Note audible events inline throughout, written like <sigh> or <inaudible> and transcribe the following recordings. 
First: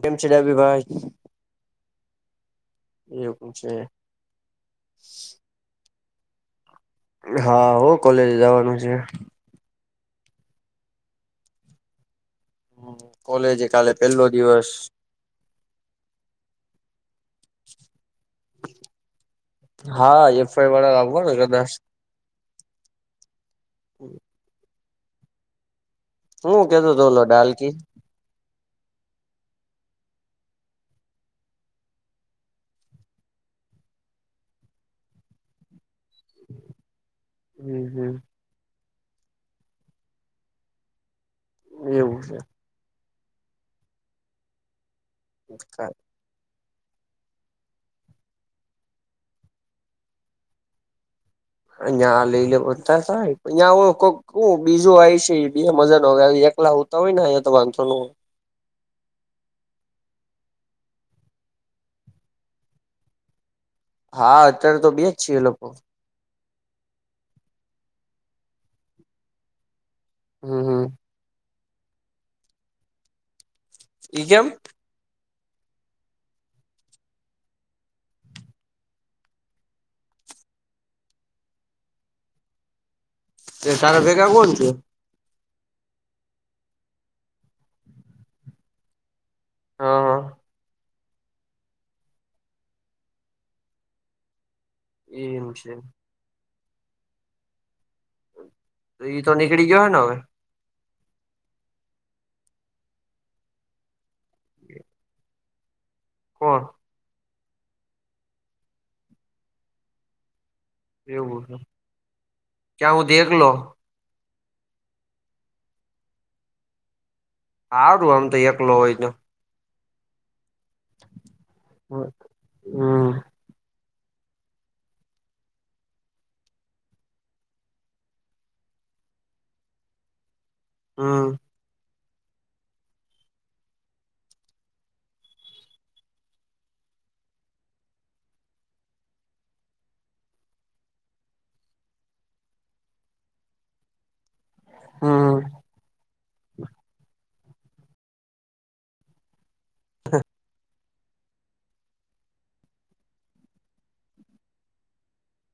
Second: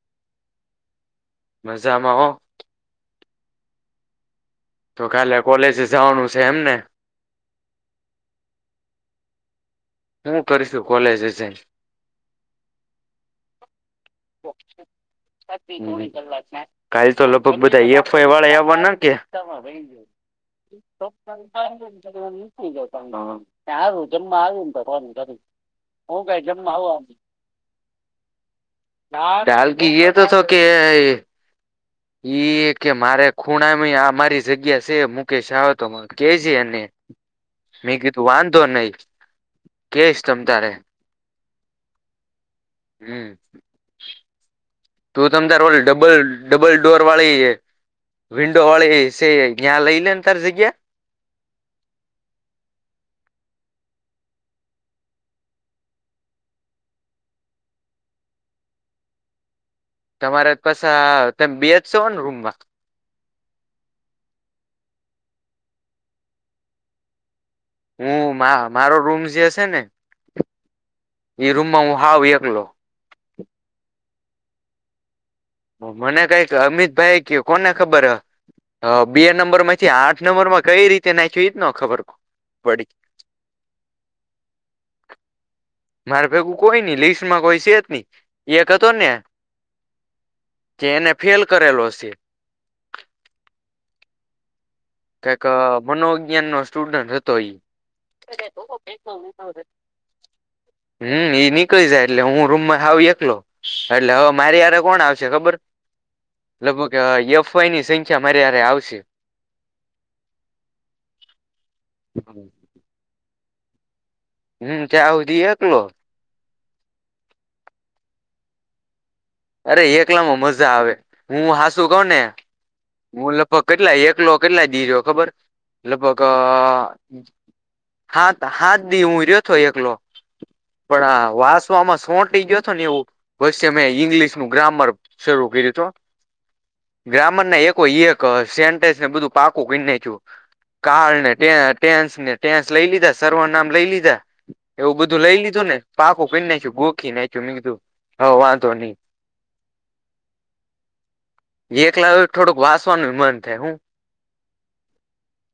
કેમ છે ડાભી ભાઈ. મજામાં હો. એવું છે. તો કાલે કોલેજે જવાનું છે એમને? હા હો કોલેજ જવાનું છે. હું કરીશું કોલેજે જઈન? કોલેજે કાલે પેલો દિવસ. કાલ તો લગભગ બધા એફ વાય વાળા એ આવવાના ને કે? <unintelligible> હા એફ આઈ વાળા આવવાને કદાચ હું નીકળી ગયો ત્યાંથી હારુ જમવા આવાનું તું ત ઓ કે હું જમા કેતો તો આવાનું ઓલો ડાલકી ડાલકીયે એ થતો કે <unintelligible> કે મારે ખૂણામાં મારી જગ્યા છે મુકેશ આવે તો કે જે એને હમ મેં હમ. કીધું વાંધો નહી. કયસ તમ‌ તારે. એવું છે. હમ્મ તું તમ તારે ડબલ ડબલ ડોર વાળી વિિડોવાળી એસી હે ત્યાં લઈ લેન તાર જગ્યા. ં લઈ લે બતા થં કોક બીજું આવી છે બ મજા ન <unintelligible> એકલા આવતા હોય ને અયા તો. તમારે પાછા તમે બેચ સો ને રૂમમાં. હા અત્યારે તો બે જ છી લોકો હું મારો રૂમ જે હશે ને હમ્મ હમ્મ એઈ રૂમમાં હું હાવ એકલો. એ ચમ. મને કઈક અમિતભાઈ ક કોને ખબર હ હ બે નંબર માંથી આઠ નંબર માં કઈ રીતે નાખવી એજ ના ખબર પડી. તે તારા ભેગા કોણ છે? મારે ભેગું કોઈ નઈ લિસ્ટમાં કોઈ છે જ નહી એક હતો ને હ. કે એને ફેલ કરેલો સે. કક એમ છે મનોવિજ્ઞાન નો સ્ટુડન્ટ હતો એ. ઈ તો નીકળી ગયો હોય ને હવે? હમ્મ એ નીકળી જાય એટલે હું રૂમમાં‌ હાવ એકલો એટલે હવે મારી ભારે કોણ આવશે ખબર કોણ લગભગ કે એફઆઈ ની સંખ્યા મારે હારે આવશે. એવું છે. હા <inaudible> ક્યાં હું ત એકલો‌. હમ ત્યાં હુધી એકલો. હારુ આમ તો એકલો હોય તો. અરે એકલા માં મજા આવે હું હાસુ કઉ ને હમ હું લગભગ કેટલા એક એકલો કેટલા દી રહ્યો ખબર લગભગ અ હાત હાત દી રહ્યો તો એકલો હમ પણ વાસવામાં. ફોટી ગયોો ને એવું પ મેમે ઈંગ્લિશ નું ગ્રામર શરૂ કર્યું તું. ગ્રામર ના એક એક સેન્ટ્સ ને બધું પાકું કરી નાખ્યું. કાળ ને ટેન્સ ને ટેન્સ લઈ લીધા સર્વ નામ લઈ લીધા. એવું બધું હમ લઈ લીધું ને પાકુ કરનાઈખયુ ગોખી નાખ્યું. જમીલીધું હ વાધો નહી. હા. એકલા થોડુંક વાચવાનુંય મન થાય હું.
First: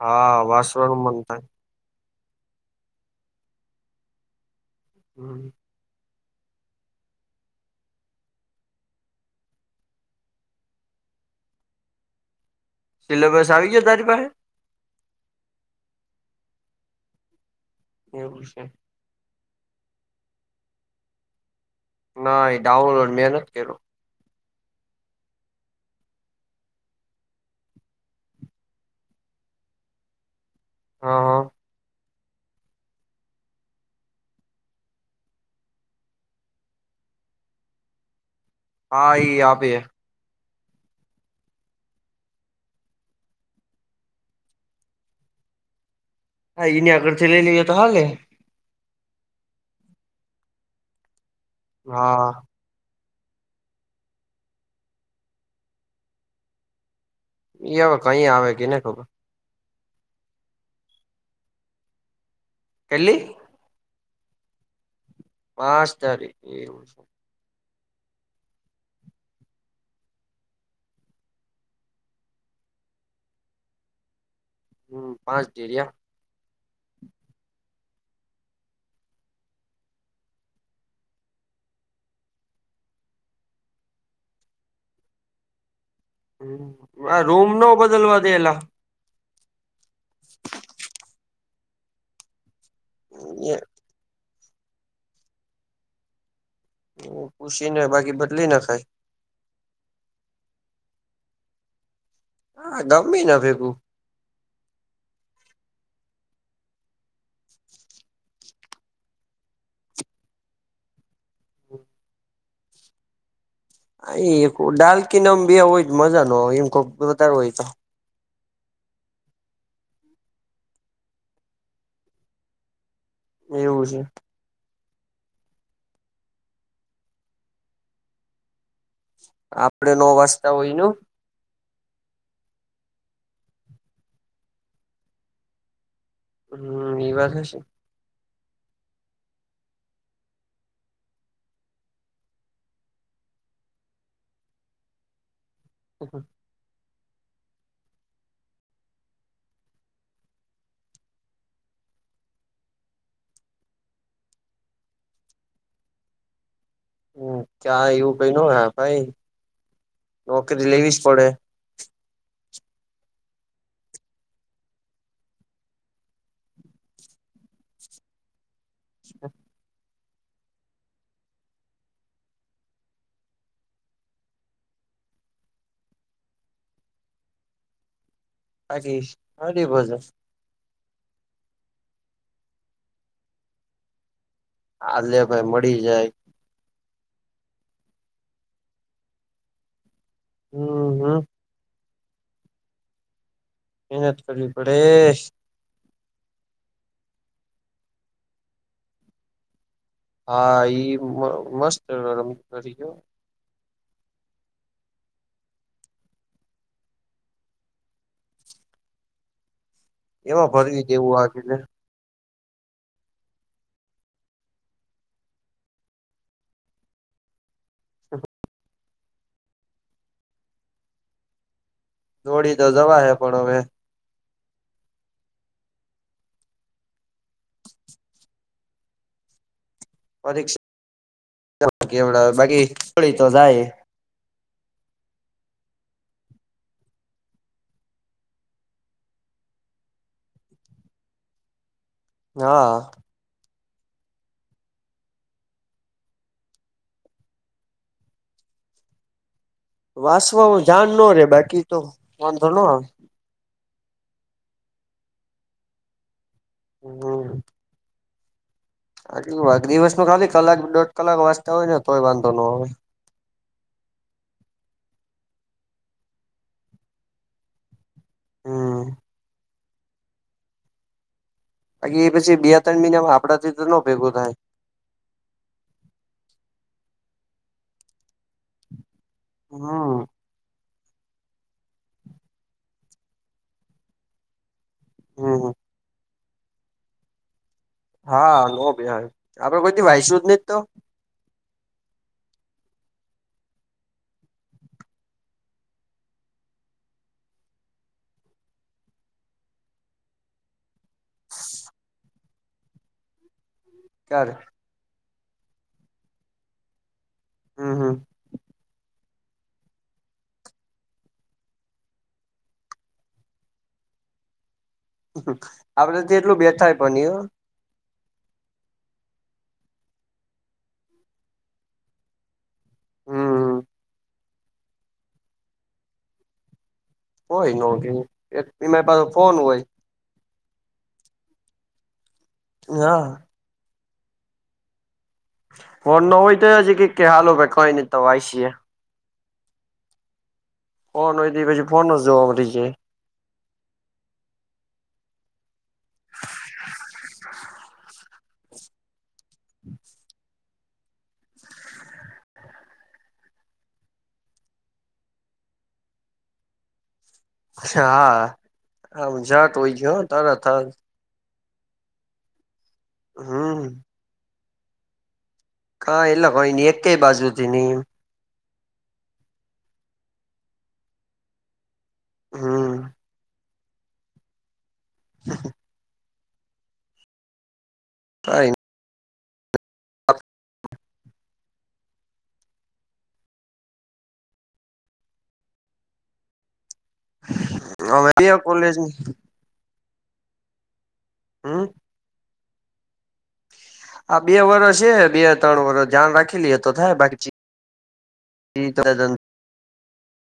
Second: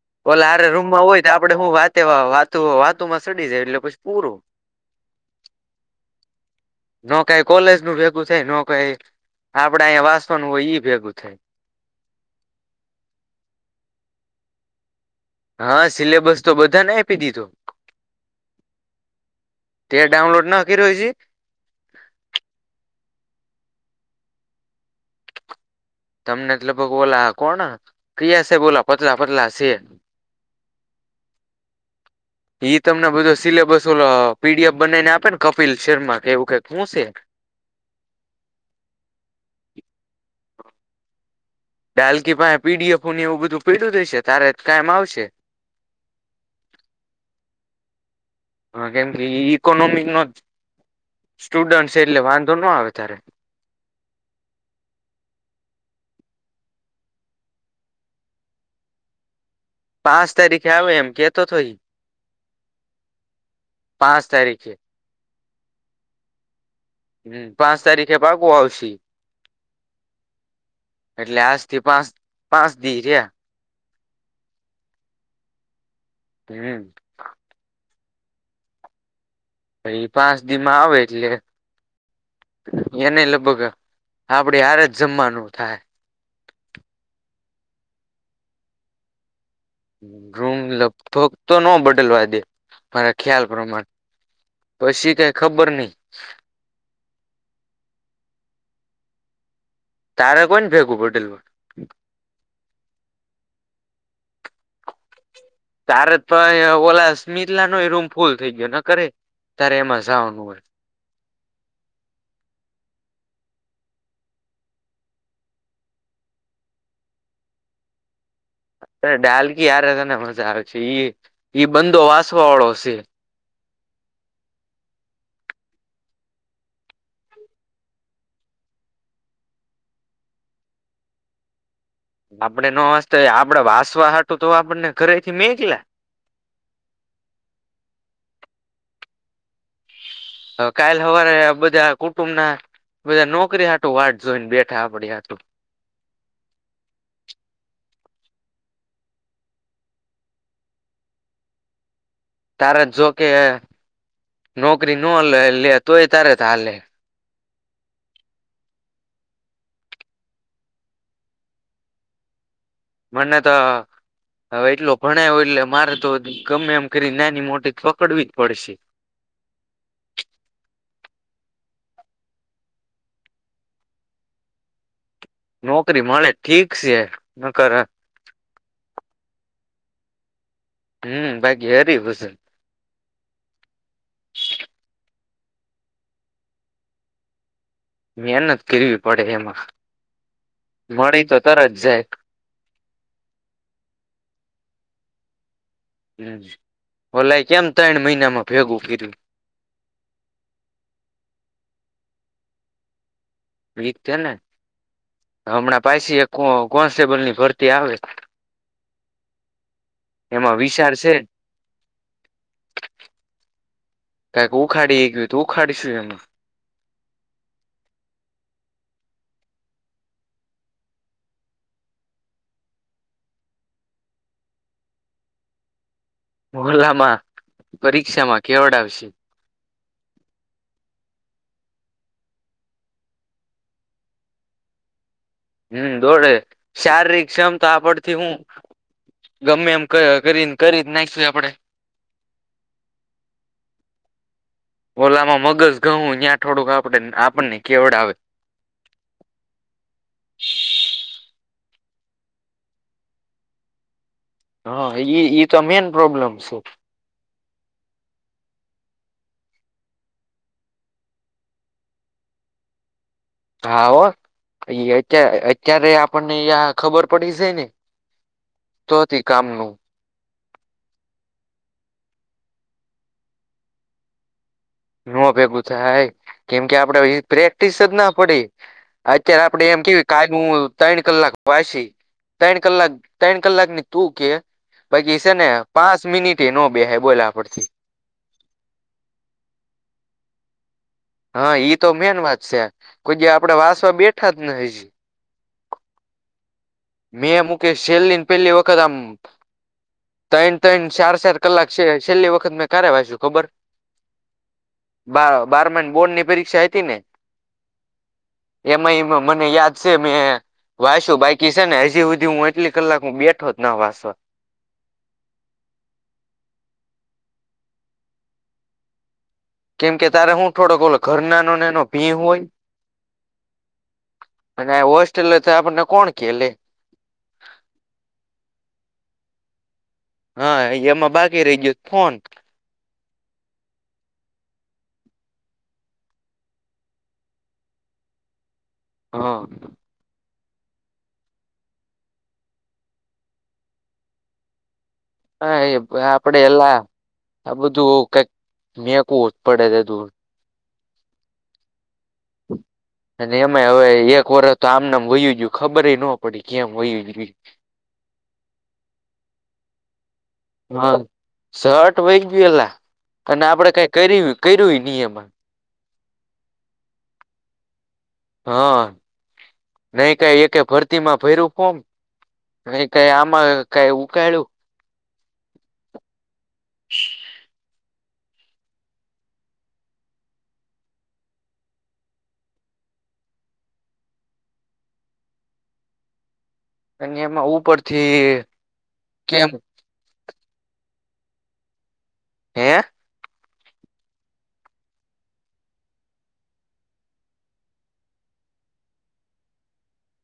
હા ઓલે હારે વાસવાનું રૂમમાં મન હોય તો થાય આપડે હું વાત. વાતું વાતુમાં સડી જાય, એટલે પછી પૂરું. હમ્મ. ન કઈ કોલેજ નું ભેગું થાય, ન કંઈ આપડા અહીંયા વાંચવાનું હોય, ઈ ભેગું થાય. સિલેબસ આવી ગયું તારી પાહે? હા, સિલેબસ તો બધાને આપી દીધો. એવું છે. તે ડાઉનલોડ ન કરીયો હજી. ના ડાઉનલોડ મેહેનત કરો. તમને લગભગ ઓલા કોણ ક્રિયા છે, બોલો? પતલા પતલા છે. હા હા. ઈ તમને બધો સિલેબસ ઓ પીડીએફ બનાવી ને આપે ને? કપિલ શર્મા કે એવું કંઈક શું છે? હા, ઈ આવે. બાલ્કી પાસે પીડીએફની એવું બધું પડું રઈશે, તારે જ કામ આવશે. હા, એને આગળથી લઈ લેએ તો હાલે. હ, કેમ કે ઈકોનોમિક નો સ્ટુડન્ટ છે. એટલે હા વાંધો ના આવે તારે. હવે કહીં આવે કે, ને ખબર? પાંચ તારીખે આવે એમ કેતો ઈ. કર્લી. પાંચ તારીખે. પાંચ તારીખ એવું. હમ, પાંચ તારીખે પાકુ આવશે. એટલે આજ થી પાંચ-પાંચ દિવસ રહ્યા. હમ, પાંચ દિવસ રહ્યા. હમ. હી પાંચ દિવસ મા આવે એટલે. એને લગભગ આપડી હારે જ જમવાનું થાય. આ રૂમ ન બદલવા દેલા. રૂમ લગભગ તો ન બદલવા દે મારા ખ્યાલ પ્રમાણે. પછી કંઈ ખબર નઈ. પુછીને બાકી બદલી નખાય. તારે કોઈ ભેગવું બડલ. હા, ગમે ના ભેગું. તારે તો ઓલા સ્મિતલા નો એ રૂમ ફૂલ થઈ ગયો ન કરે. ત્યારે એમાં જા આવનું હોય. હ <unintelligible> ડાલ્લ કી નામ બે હોય, જ મજા ન હો. એમ કો વધારે હોય તો. અ ડાલકી આરે તને મજા આવે છે. ઈ બંધો વાચવા વાળો છે. એવું છે. આપડે નો વાચતા હોયનું. આપણેે વાસ્તા આપડે વાસવાહાટું તો આપણને ઘરેથી નીકળ્યા. હમ, એ વાત હશે. હ, કાલ હવારે બધા કુટુંબ ના. બધા નોકરી હાટું વાટ જોઈને બેઠા આપડી હાટે. હ હ <unintelligible> તારે જોકે નોકરી ન લે લે તોય તારે હાલે. હમ, ક્યાં એવું કઈ ન હ ભાઈ, નોકરી લેવી જ પડે. મને તો હવે એટલો ભણાય એટલે મારે તો ગમે એમ કરી નાની-મોટી પકડવી જ પડશે. <unintelligible> નોકરી મળે ઠીક છે, નકર રાી અરે ભજન હમ બાકી હરી ભજન હલેે ભાઈ મળી જાય મહેનત કરવી પડે એમાં હમ હમ મળી તો તરત જાય મહેનત કરવી પડે હમ ઓલાય કેમ ત્રણ મહિનામાં ભેગું કર્યું હા મસ્તમ વીક છે. ને હમણાં પાછી એક કોન્સ્ટેબલ ની ભરતી આવે એમાં ભરવી વિચાર છે. દેવું આગેને કક ઉ ખાડી એ ગયું તું ખાડીશું એનું દોડી તો જવા હે પણ હવે મોલામાં પરીક્ષામાં કેવડ આવશે પરીક્ષા એવ બાકીળ તો જાય હમ દોડે શારીરિક ક્ષમતા આપડથી હું ગમે એમ કરી કરી જ નાખીશું આપડે હા ઓલામાં મગજ ઘઉ ત્યાં થોડુંક આપડ આપણને કેવડ આવે મંધ્ર ન <unintelligible> હા. ઈ તો મેન પ્રોબ્લેમ છે હમ આટલ વા દિવસ ન ખાલી કલાક દોઢ કલાક વાંચતા હોય ને તોય વાંધો ન હોવે હા હો અત અત્યારે આપણને ખબર પડી છે ને હમ તો હતી કામનું બાકી એ પછી બે ત્રણ મહિનામાં આપડા થી તો ન ભેગો થાય ન ભેગું થાય કેમ કે આપડે પ્રેક્ટિસ જ ના પડી અત્યારે આપડે એમ હમ કેવી કું ત્રણ કલાક પાછી ત્રણ કલાક ત્રણ કલાક ની તું કે બાકી છે ને હમ પાંચ મિનિટ એ ન બેાય બોલા આપડથી હા નો બહાર આપડે કોઈથી વાયસુ જ નહ તો હા ઈ તો મેન વાત છે કોઈ જે આપડે વાસવા બેઠા જ ને હજી મેં મુકેશ છેલ્લીને પેલી વખત આમ તૈણ તણ ચાર ચાર કલાક છે છેલ્લી વખત મેં કારે વાસુ ખબર કર બ બારમાની બોર્ડ ની પરીક્ષા હતી ને હમ હમ એમ એ મને યાદ છે મે વાસું બાઈક કી છે ને હજી સુધી હું એટલી કલાક બેઠો જ ના વાસો આપડે તો એટલું બેઠાય પણ કેમ કે તારે હું થોડોઓલો ઘર નાનો નાનો ભી હોય હમ અને હોસ્ટેલ તો આપણને કોણ કેલે કોય નહો એક એમારી પાસે ફોન હોય હા એમાં બાકી રહી ગયું ફોન હા ફોન હોય તોજ કે હાલ ભાઈ કઈ નઈ તો આય છ હા ફોન હોય ત પછી ફોન જોવામલી જાય હા એ આપડે એલા આ બધું કક મેવેક જ પડે છે દૂર <inaudible> અને એમે હવે એક વરષ તો આમનેમ વયુ ગયુ ખબર ન પડી કેમ વયુ હા આ જાટ હોય છે હો તરત. હા શર્ટ વહી ગયલા અને હમ આપડે કઈ કર કર્યું નિયમન. હા એટલે કોય નહ એકય બાજુથી નહી એમ. હા, નઈ કઈ એક ભરતી માં ફર્યું ફોર્મ? હ હમ કઈ આમાં કઈ ઉકાયળુ હ <inaudible> કાઈ અને એમાં હવે બે ઉપરથી કોલેજ કેમ. હમ્મ. હે? આ બે વર્ષ છે. બે ત્રણ વર્ષ ધ્યાન રાખી લઈએ તો થાય બાકી તી તો જમ,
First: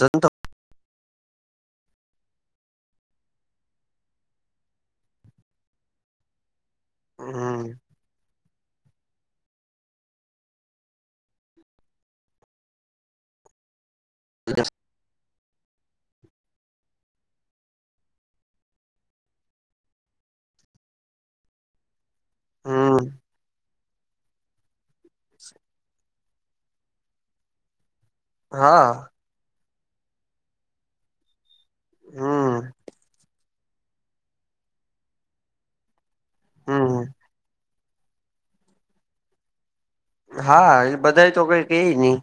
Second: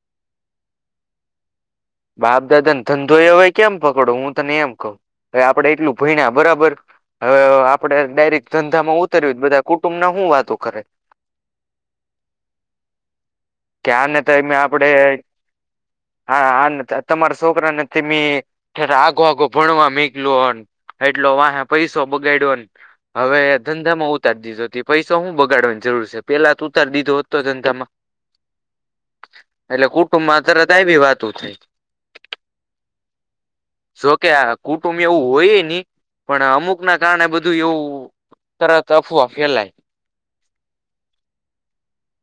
<unintelligible> બાપ દાદા ને ધંધો એ હોય કેમ પકડો હું તને એમ કઉ. હવે આપડે એટલું ભયણા બરાબર હવે આપડે ડાયરેક્ટ ધંધામાં ઉતર્યું બધા કુટુંબ ના હું શું વાતો કરે? <inaudible> ક્યાં ને તમે આપડે <inaudible> હા તમારા છોકરાને તમે જ આઘો આઘો ભણવા મેકલ્યો ન. એટલો વાહે પૈસો બગાડ્યોને હમ હવે ધંધા માં ઉતારી દીધો. પૈસાની હું બગાડવાની જરૂર છે. પેલા તો ઉતારી દીધો હતો ધંધામાં. હા એટલે કુટુંબમાં તરત આવી વી વાતો થાય. હમ્મ. જોકે આ કુટુંબ એવું હોય ની પણ અમુક ના હમ કારણે બધું એવું તરત અફવા ફેલાય. હા એ બધા તો કઈ કે નહી.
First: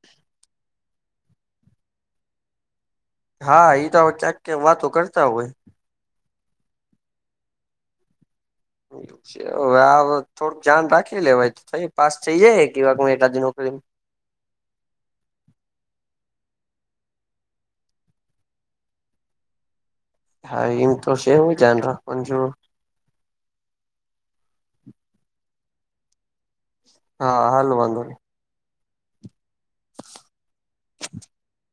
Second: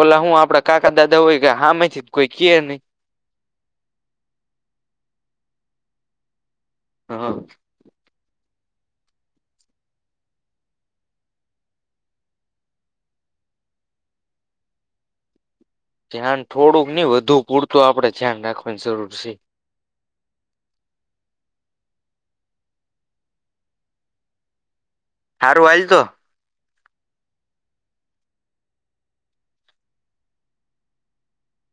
ઓલા હું આપડા કાકા દાદા હોય કે હામેથી કોઈ કે નહી. હા તો ચક કે વાતો કરતા હોય. હા. હવે આ થોડું ધ્યાન રાખી લેવાય તોય પાસ થઇ જાય કેવા એકાદી જ નોકરીમ. <inaudible> ધ્યાન થોડુંક નહ વધુ પૂરતું આપડે ધ્યાન રાખવાની જરૂર છે. હા એમ તો શેનુ ધ્યાન રાખવા ની જરુર. હારું હાલ તો. હા હાલ વાંધો નહી. <inaudible>